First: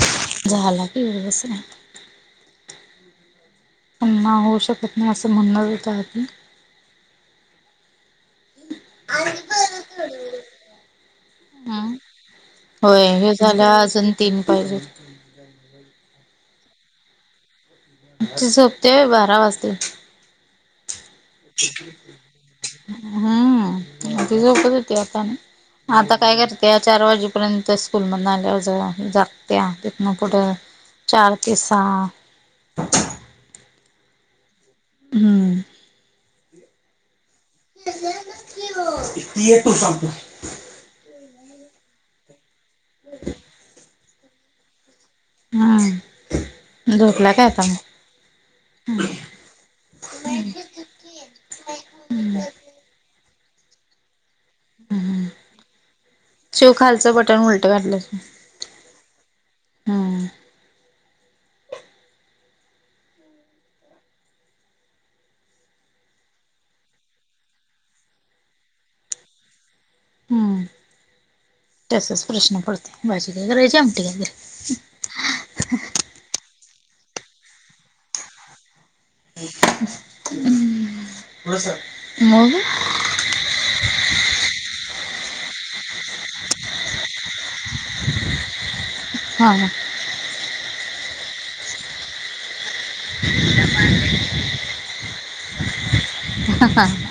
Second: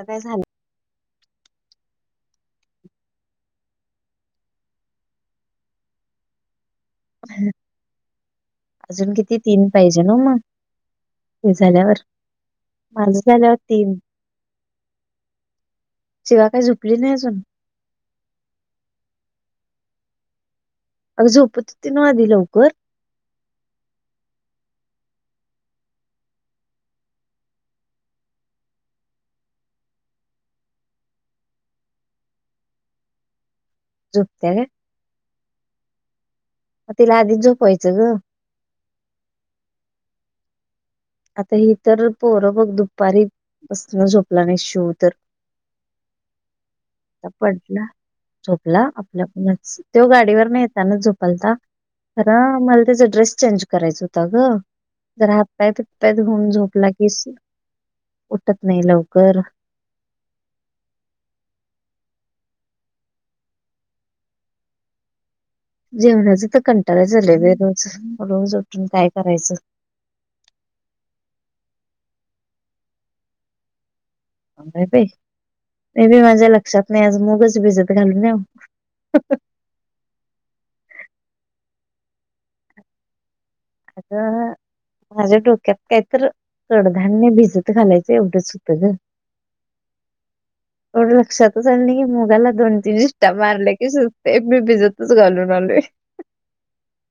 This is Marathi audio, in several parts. आसं झालं. झाला. पण माऊ शकत नाई आसं म्हणण चालती. अजून किती तीन पाहिजे ना ओ म? हे हम्म झाल्यावर होय माझं हे झाल्यावर झाल्या तीन अजून पाहिजेत शिवा काही झुपली नाही अजून त हपते बारा वाजते. अग झोपत त न आध लवकर हम्म ती झोपत होती आता आता काय करते चार वाजेपर्यंत स्कूल मधून आल्यावरज जगत्या तथ ना कुठं चचाारकी सहा झुपते ना हम्म तिला आधी झोपायचं ग इते ये तुला सांगतो. आता ही तर पोरं बघ दुपारी झोपला नाही शिव तर हम्म च झोपला काय आता पटलं मग झोपला आपल्याूनच तो गाडीवर न येताना झोपलता. खर मला त्याचा ड्रेस चेंज करायचा होता ग हम्म जर हात काय तर तऊन शिव झोपला खालचं कीस बटन उलटं उठत नाही लवकर हा जेवणाच तर कंटाळायच झाले बेरोज रोज उठून काय करायचं. तसच प्रश्न पडते भाजी कागैरायची आमटी वगैरे काय बा ते बी माझ्या लक्षात नाही आज मगच भिजत घालून या म का आता माझ्या डोक्यात काय तर चडधान्य भिजत घालायचं एवढंच होतं ग हा एर्ड लक्षात सणणी मुघला दोंड निस्टा मारले की सुते मी भिजतच घालून आलोय.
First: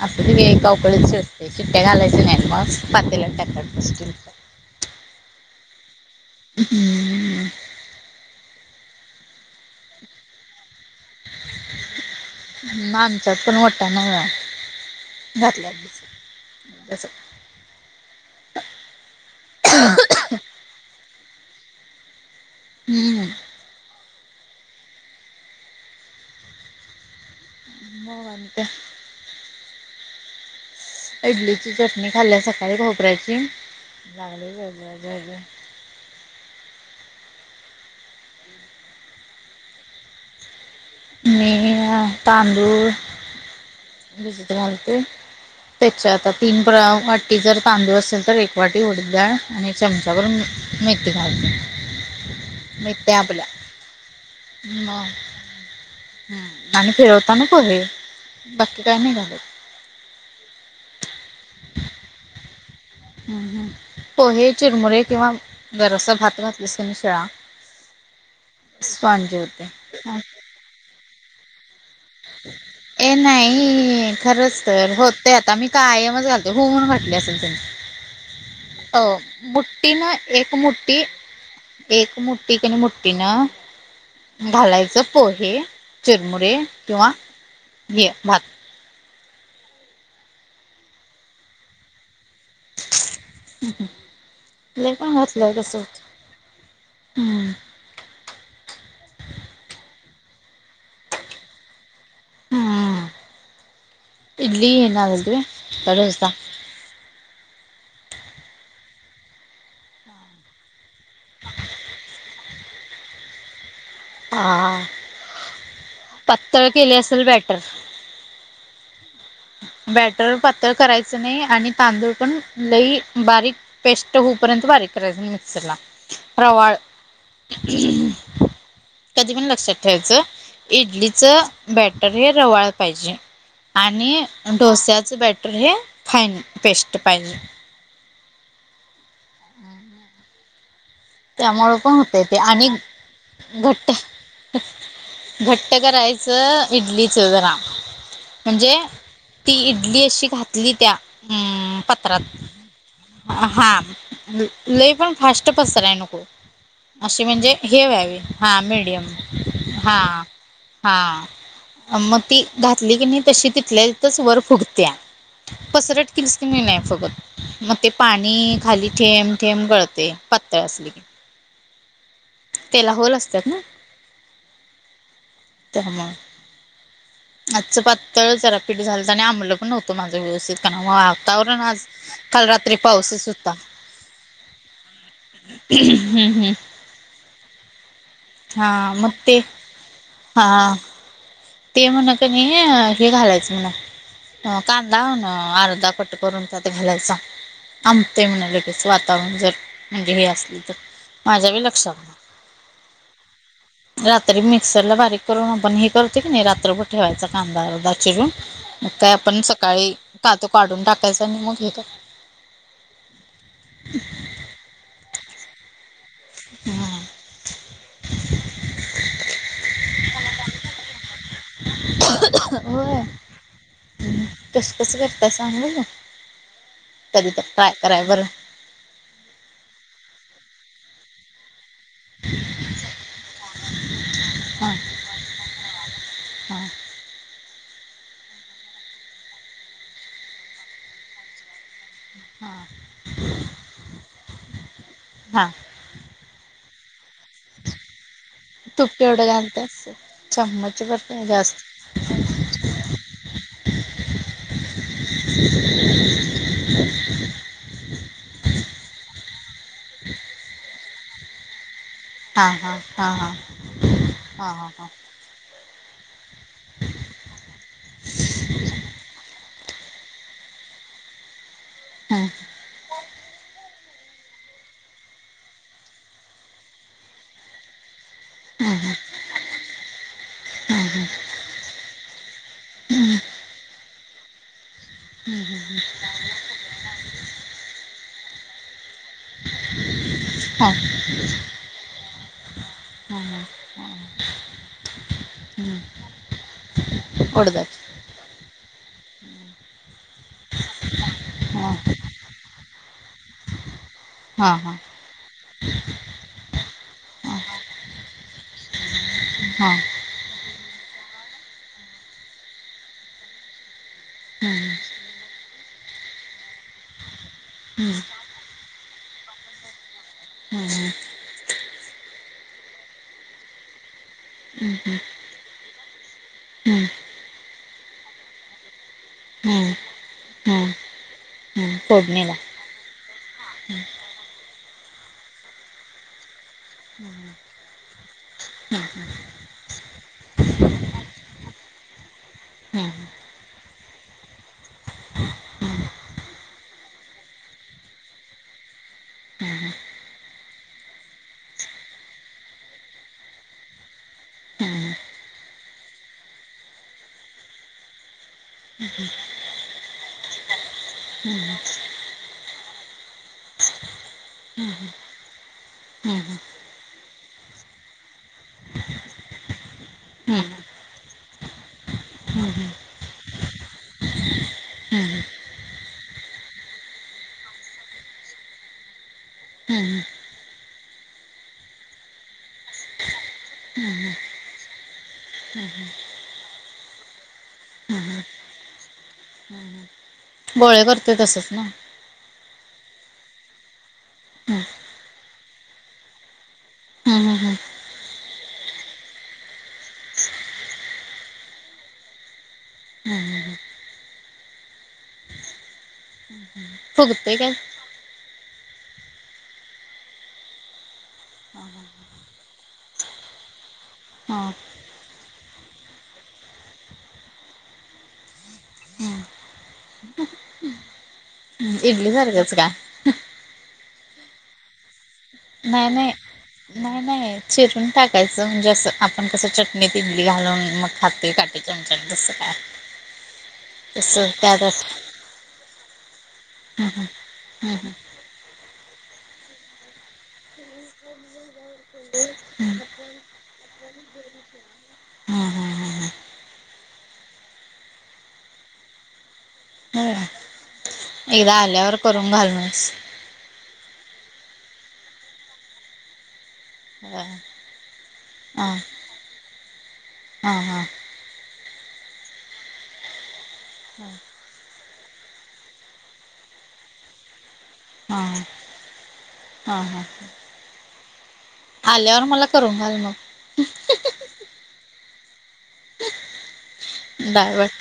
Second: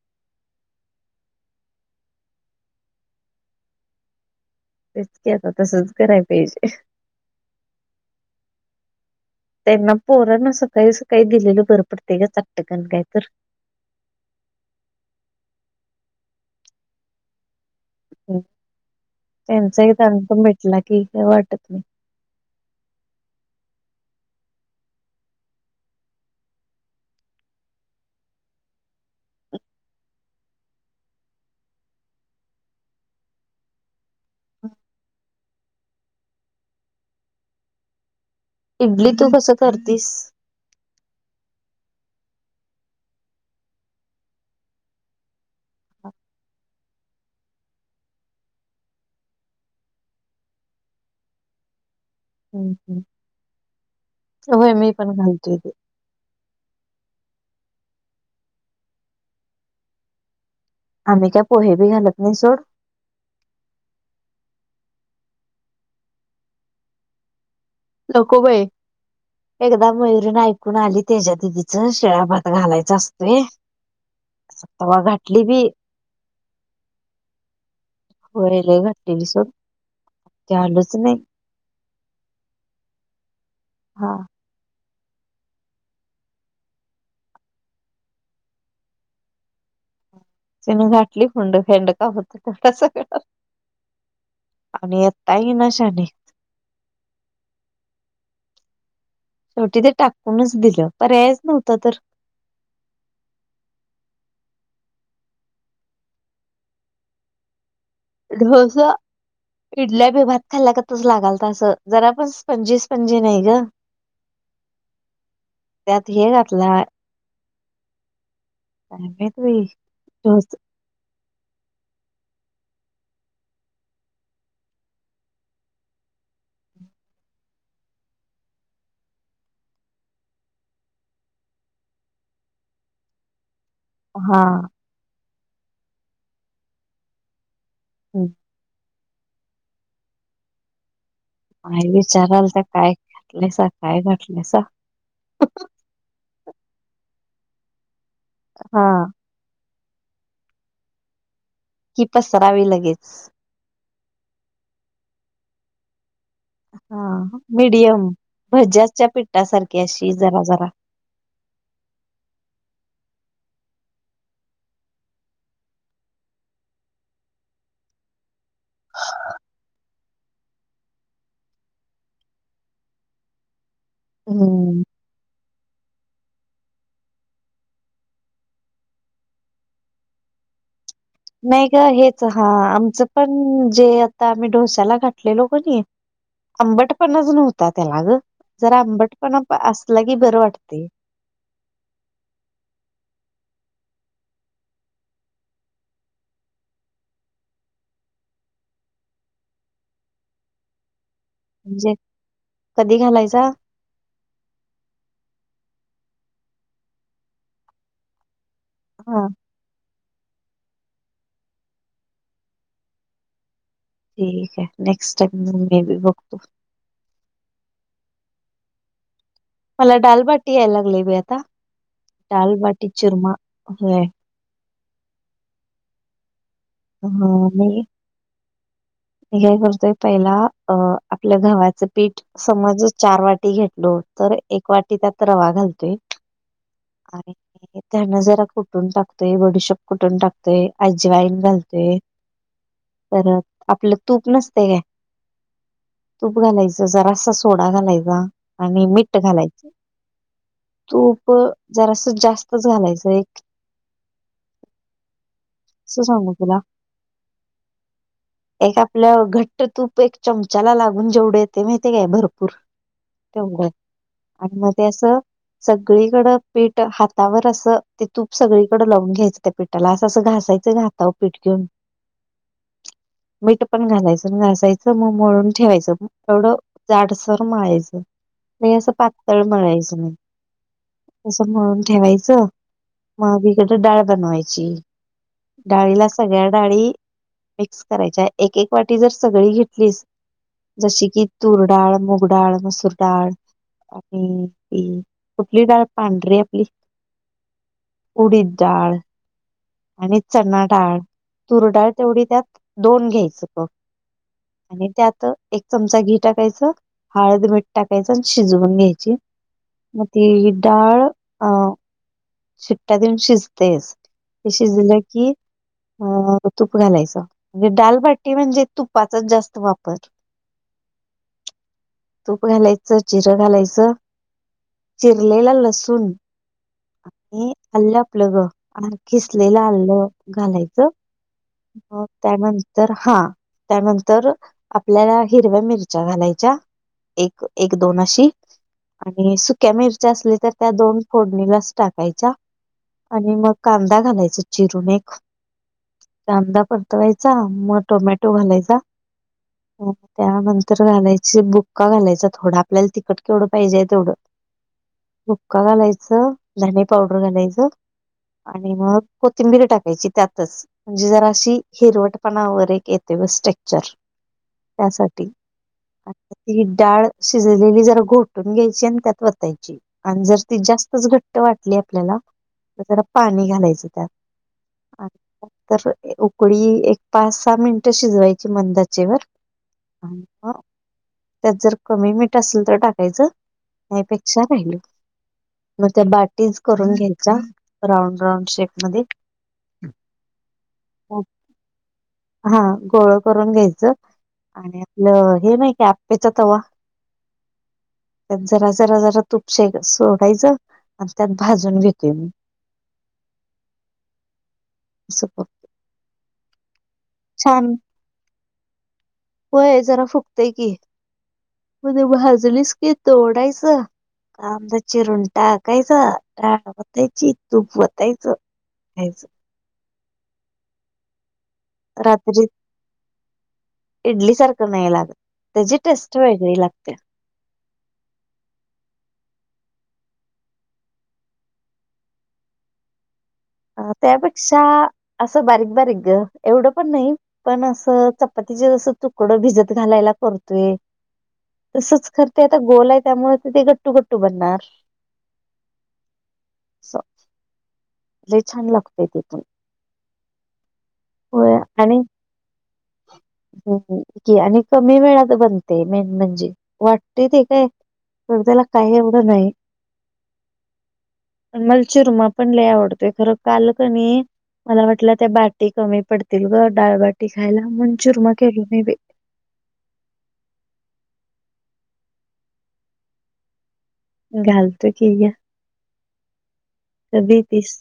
असं त व अवकळीच ते खिट्ट्या घालायच नाही मच पातेला टाक बसतील. तेच क आता तसच कराय पाहिजे. हम्म त्यांना पोर न सं काळी स काही दिलेलं बरं पडते का चटकण काय तर ना घातल्यात त्यांच एक त्यांंत भेटला की का वाटत नाही. हम्म प का इडलीची चटणी खाल्ल्या सकाळी खोपऱ्याची लागली. इडली तू कस करतीस. मी तांदूळ दिसत घालते. त्याच्या आता तीन प्र वाटी जर तांदूळ असेल तर एक वाटी उडीडाळ आणि एक चमचा भरून मेथी घालते. हम् हम् मेथ्या आपल्या होय मी पण घालतोय ते. ह आणि फिरवताना पो हे बाकी काय नाहीघाले आम्ही काय पोहे बी घालत नाही सोड हम् हम् पोहे चिरमुरे किंवा दरस भात घातल्यास निशिळा नको बाई होते. एकदा मयुरीण ऐकून आली त्याच्या दिदी ए नाही खरंच तर तवा होते घातली आता बी मी-' कायमच घालते होऊून घटली असेल त्यांनी हो अठी ना एकठी नाही एकठी कठठी ना हा घालायचं पोहे चिरमुरे किंवा हे भात घाली फुंड फेंड का हो [unintelligible] णार लय आणि य पण घातलंय तही कसं होत नशाने [unintelligible] हम्म शेवटी ते टाकूनच दिलं पर पर्यायच नव्हता तर हम् इडली नगते कडोसा [unintelligible] ढोस इडल्या बी भात खाल्ला गतच लागालता असं जरा पण पंचवीस पंजी नाही ग. हा त्यात हे पातळ घातला केले असेल बॅटर. ह [inaudible] [unintelligible] बॅटर पातळ करायचं नाही आणि तांदूळ पण लई बारीक पेस्ट होऊपर्यंत बारीक करायचं ना मिक्सरला रवाळ कधी पण लक्षात ठेवायचं इडलीचं बॅटर हे रवाळ पाहिजे आणि हा डोस्याच बॅटर हे फाईन पेस्ट पाहिजे. हम् हम् [unintelligible] त्यामुळ आई पण होतय ते विचारालता आणि काय घातलायसा घट्ट काय घातलायसा घट्ट करायच असं इडलीचं जरा म्हणजे हा ती इडली अशी घातली त्या हम की पत्रात पसरावी लगेच. हा लय पण फास्ट पसराय नको. अशी हा म्हणजे हे मीडियम वावी हा भज्याच्या मीडियम पिठासारखी हा. अशी जरा जरा हा मग ती घातली की नाही तशी तिथल्या तिथच वर फुगत्या. पसरट केलीस की नाही फुगत मग ते पाणी खाली ठेम ठेम गळतय पातळ असली की तेला होल असतात ना. हम् तेव्हा आजचं पातळ जरा पीठ झालंत आणि आंमलं पण नवतं माझं व्यवस्थित त्यामुळे नाही ग हेच हा आमचं होता पण जे आता आम्ही ढोश्याला घा लेलो कनी आंबट पणाच नव्हता त्याला ग जरा हा मग आंबट ते पण असलं की बरं हा वाटते. ते म्हण कनी हे घालायचं म्हण' हो कांदा म्हन अर्धा कट करून त्यात घालायचा आबतय म्हण लगेच वातावरण जर म्हणजे हे असलं तर माझ्या बी लक्षात म्हणजे नाही. कधी घालायचा? रात्री मिक्सरला बारीक करून आपण हे करते की नाही रात्रभर ठेवायचा कांदा अर्धा चिरून मग काय हा आपण सकाळी कातू काढून टाकायचा आणि मग हे ठीक आहे नेक्स्ट टाइम मेी बी बघतो. हा. मला डालबाटी याय लागलय बाई आता डालबाटी चुरमा होय. कस कसं करताय सांग बगु कधी ह तर मी ट्राय कराय बरं. मी काय करतोय पहिला अ आपल्या घवात च पीठ समज चार वाटी घेतलो तर एक हां वाटी त्यात रवा घालतोय हां आणि त्यांना जरा कुठून टाकतोय बडशप कुठून टाकतोर आजवाईन घालते हा तर आपलं तूप नसतय काय हा तूप घालायचं जरासा सोडा घालायचा आणि मीठ घालायच चमच भर काय? प जास्त जरासं जास्तच घालायचंय. [unintelligible] कसं सांगू तुला? एक आपलं घट्ट तूप एक चमचाला लागून जेवढे येतं माहिती काय भर पूर, हां हां हां हां तेवढं हां आणि म हां ते हां असं सगळीकडं पीठ हातावर असं ते तूप सगळीकडं लावून घ्यायचं, त्या पीठाला असं असं घास च ग हाताव पीठ घेऊन. हम्म मीठ पण घालायचं, अन घासायचं मग मळून ठेवायचं म थोडं जाडसर मळायचं. लय असं पातळ मळायचं नाही. तसं मळून ठेवायचं, म आधी इकडं डाळ बनवायची. डाळीला सगळ्या डाळी, मिक्स करायच्या एक एक वाटी जर सगळी घेतलीस जशी की तुरडाळ, मुगडाळ मसु हां हां रडाळ आणि ती कुठली डाळ पांढरीे आपली उडदाची उडीद डाळ आणि चणा डाळ, तूर हां डाळ तेवढी त्यात दोन घ्यायचं कप. हां हां आणि त्यात एक चमचा घी टाकायचं हळद, मीठ टाकायचं आणि शिजवून घ्यायची. हा मग ती डाळ अ शिट्ट्या देऊन शिजतेच. ते हम्म शिजलं की अ तूप घालायचं, म्हणजे डाल हम्म भात टी म्हणजे तुपाचा जास्त वापर. हम्म तूप घालायचं जिरं घालायचं. हम्म चिरलेला लसूण आणि आल्लं आपलं ग. खिसलेलं हम्म हम्म आल्लं हम्म घालायचं हम्म म फोडणीला त्यानं तर हा, त्यानंतर आपल्याला हिरव्या मिरच्या घालायच्या. एक एक दोन अशी. हम्म आणि सुक्या मिरच्या असल्या तर त्या दोन फोडणीलाच टाकायच्या हम्म आणि मग कांदा घालायचा चिरून एक. कांदा परतवायचा, मग टोमॅटो घालायचा. त्यानंतर घालायचे बुक्का घालायचा थोडं आपल्याला तिखट केवढं पाहिजे तेवढं. हम्म बुक्का घालायचं धने पावडर घालायचं. आणि मग कोथिंबीरी टाकायची त्यातच, म्हणजे जरा अशी हिरवट पणा वर एक येते व स्ट्रेक्चर त्यासाठी. आता हम्म ती डाळ शिजलेली जरा घोटून घ्यायची आणि त्यात वतायची. आणि जर ती हम्म जास्तच घट्ट वाटली आपल्याला, हम्म तर पाणी घालायचं त्यात. आणि नंतर उकळी एक पाच सहा मिनिटं शिजवायची मंद आचेवर. हम्म हम्म आणि मग त्यात जर कमी मीठ असेल तर टाकायचं. यापेक्षा राहिलं, मग त्या बाटीच करून घ्यायच्या. राऊंड राऊंड शेप मध्ये हम्म हम्म, गोळे करतोय तसच ना? हा गोळं करून घ्यायचं हम्म आणि आपलं हे नाहि का आप्पेचा तवा हम्म हम्म हम्म त्यात जरा जरा जरा तुप श सोडायचं आणि त्यात भाजून घेतेय मी. हम्म हम्म हम्म [unintelligible] फुगते काय. छान होय जरा फुक्तय की म्ह भाजलीस की तोडायचं हां आमद चिरून टाकायचं डाळ वतायची तूप वतायचं हेच इडली रात्री सारखंच का इडली सारखं नाही लागत त्याची नाही नाही टेस्ट वेगळी नाही लागत्यात नाही चिरून टाकायचं म्हणजे असं आपण कसं चटणीत इडली घालून मग खाते काटे चमचानी तस काय [unintelligible] अ तसं त्यापेक्षा त्यात असं. असं बारीक बारीक एवढं पण हम्म नाही. पण हम्म हम्म असं चपातीचे जसं तुकडं भिजत घालायला करतोय. तसंच खरं ते आता गोल आहे त्यामुळे ते ते गट्टू गट्टू बनणार. हम्म हम्म हम्म स लय छान लागतय ते पण एकदा होय आल्यावर करून घाल मस हो हो आणि कमी वेळात बनते मेन म्हणजे ह वाटते ते काय. तर त्याला हा काही एवढं नाही. हा हा मला चिरुमा पण लय आवडतोय खरं काल कणी मला वाटलं ते बाटी कमी पडतील ग डाळबाटी खायला मण हा चुरमा केली मी बाई हा हा ह आल्यावर मला करून घाल मग. गलते की या ताबेतीस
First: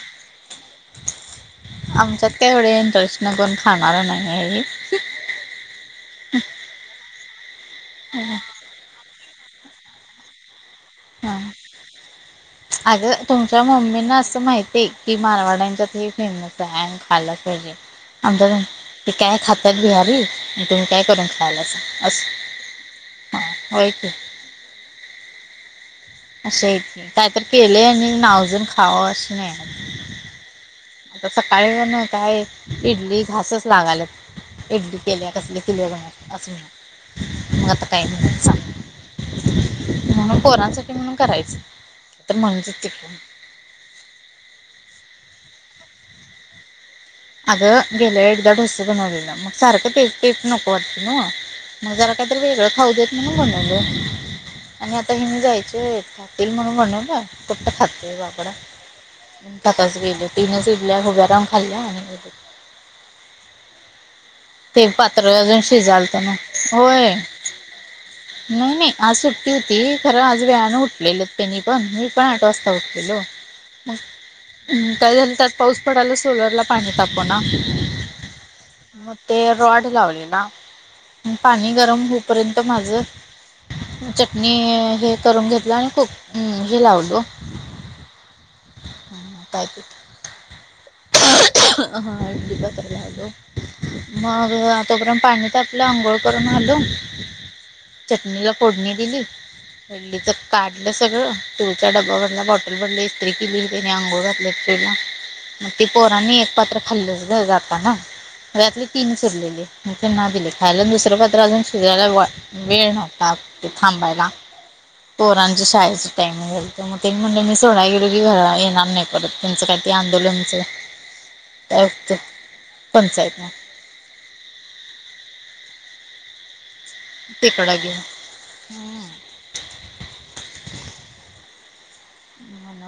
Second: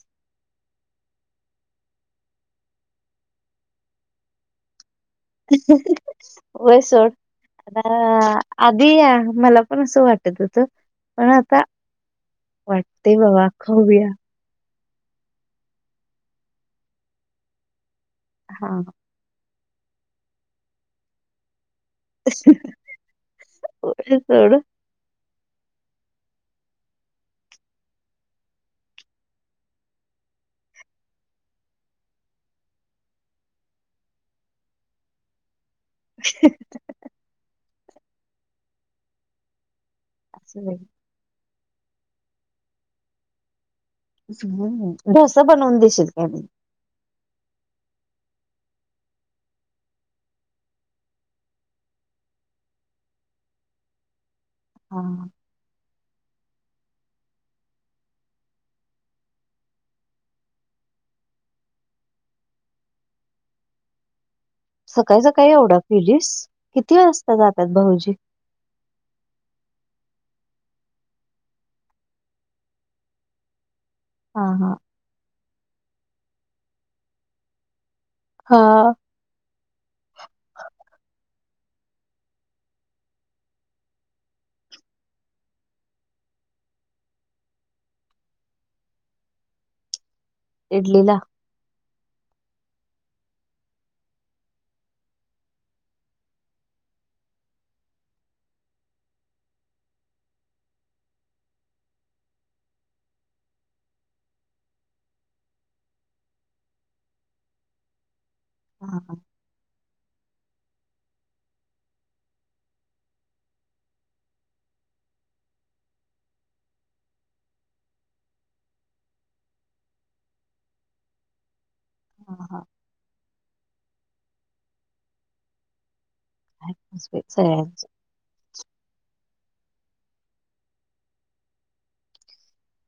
आमचा तेवढे इंटरेस्ट नाही कोण खाणार नाही आहे. वे सर. आधी मला पण असं वाटत होत पण आता. आज वाटते बाबा तुमच्या खाऊया मम्मीना असं माहिती. ते की मारवाड्यांच्यात हे फेमस आहे आणि खाला पाहिजे आम हा. ते काय खातात बिहारी आणि तुम्ही काय करून खायला अस अस हा होय की इनऑडिबल असं काय तर केले आणि नावजून खावं अशी नाही आता सकाळी ना काय इडली घासच लागालत इडली केल्या कसली किलोबा असून मत काय सांग? म्हण असं नाही. पोरांसाठी म्हणून करायचं तर म्हणज तिकून. ह डोसा बनवून देशील का म. आता गेले एकदा ड्रस बनवलेला मग सारखं ते तेस् नको वाटती न. मग जरा काहीतरी वेगळं खाऊ देत म्हणून म्हनवल आणि हा. आता हे मी जायचे आहेत. ख म्हणून म्हण ना कुठ्ट खातातोय बापडा. सताच गेल तीनच इडल्या उभ्याराम खाल्ल्या आणि ते सकाळी पात्र सकाळी अजून एवढा शिजाल त पिलीस ना किती होय वाजता जातात भाऊजी नाही नाही आज सुट्टी होती खरं आज वेयानें उठलेलं त्यांनी पण मी पण आठ वाजता उठलेलो हा हा मगम् काय झालं त्यात पाऊस पडायला सोलरला पाणी तापो ना हा ते रॉड लावले ना पाणी गरम होपर्यंत माझ चटणी हे करून घेतलं आणि खूप हे लावलो हम् कायत इडलीला. हा ज कालालो. मग आताोपर्यंत पाणी आपलं आंघोळ करून घालू चटणीला फोडणी दिली. वल्लीचं काढलं सगळं तुळचा डब्बा भनला बॉटल भनली इस्त्री केलेली. तिने अंघोळ घातले फ्रीला मग ती पोरांनी एक पात्र खाल्लं जड जाता ना. रात्री हा तीन हा सुरलेले. म त्यांना दिले खायला दुसरं पात्र अजून शिजायला व वेळ नव्हता ते थांबायला. पोरांच्या शाळेचा टाईम झालत मग ते म्हणले मी सोडाय गेलो की घरला येणार नाही परत. त्यांचं काय ते आंदोलनचं. हा हा [unintelligible] पंचाइतना. [inaudible] तिकड घेऊन हम्म.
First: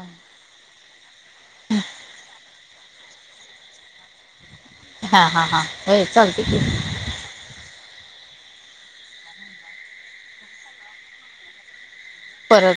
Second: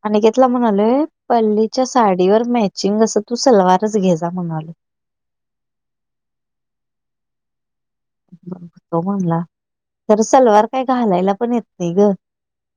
अनिकेतला म्हणालो पल्लीच्या साडीवर मॅचिंग असं तू सलवारच घेजा म्हणाले. हा हा हा होय चालत की. [unintelligible] तो म्हणला तरी सलवार काय घालायला पण येत नाही ग. परत.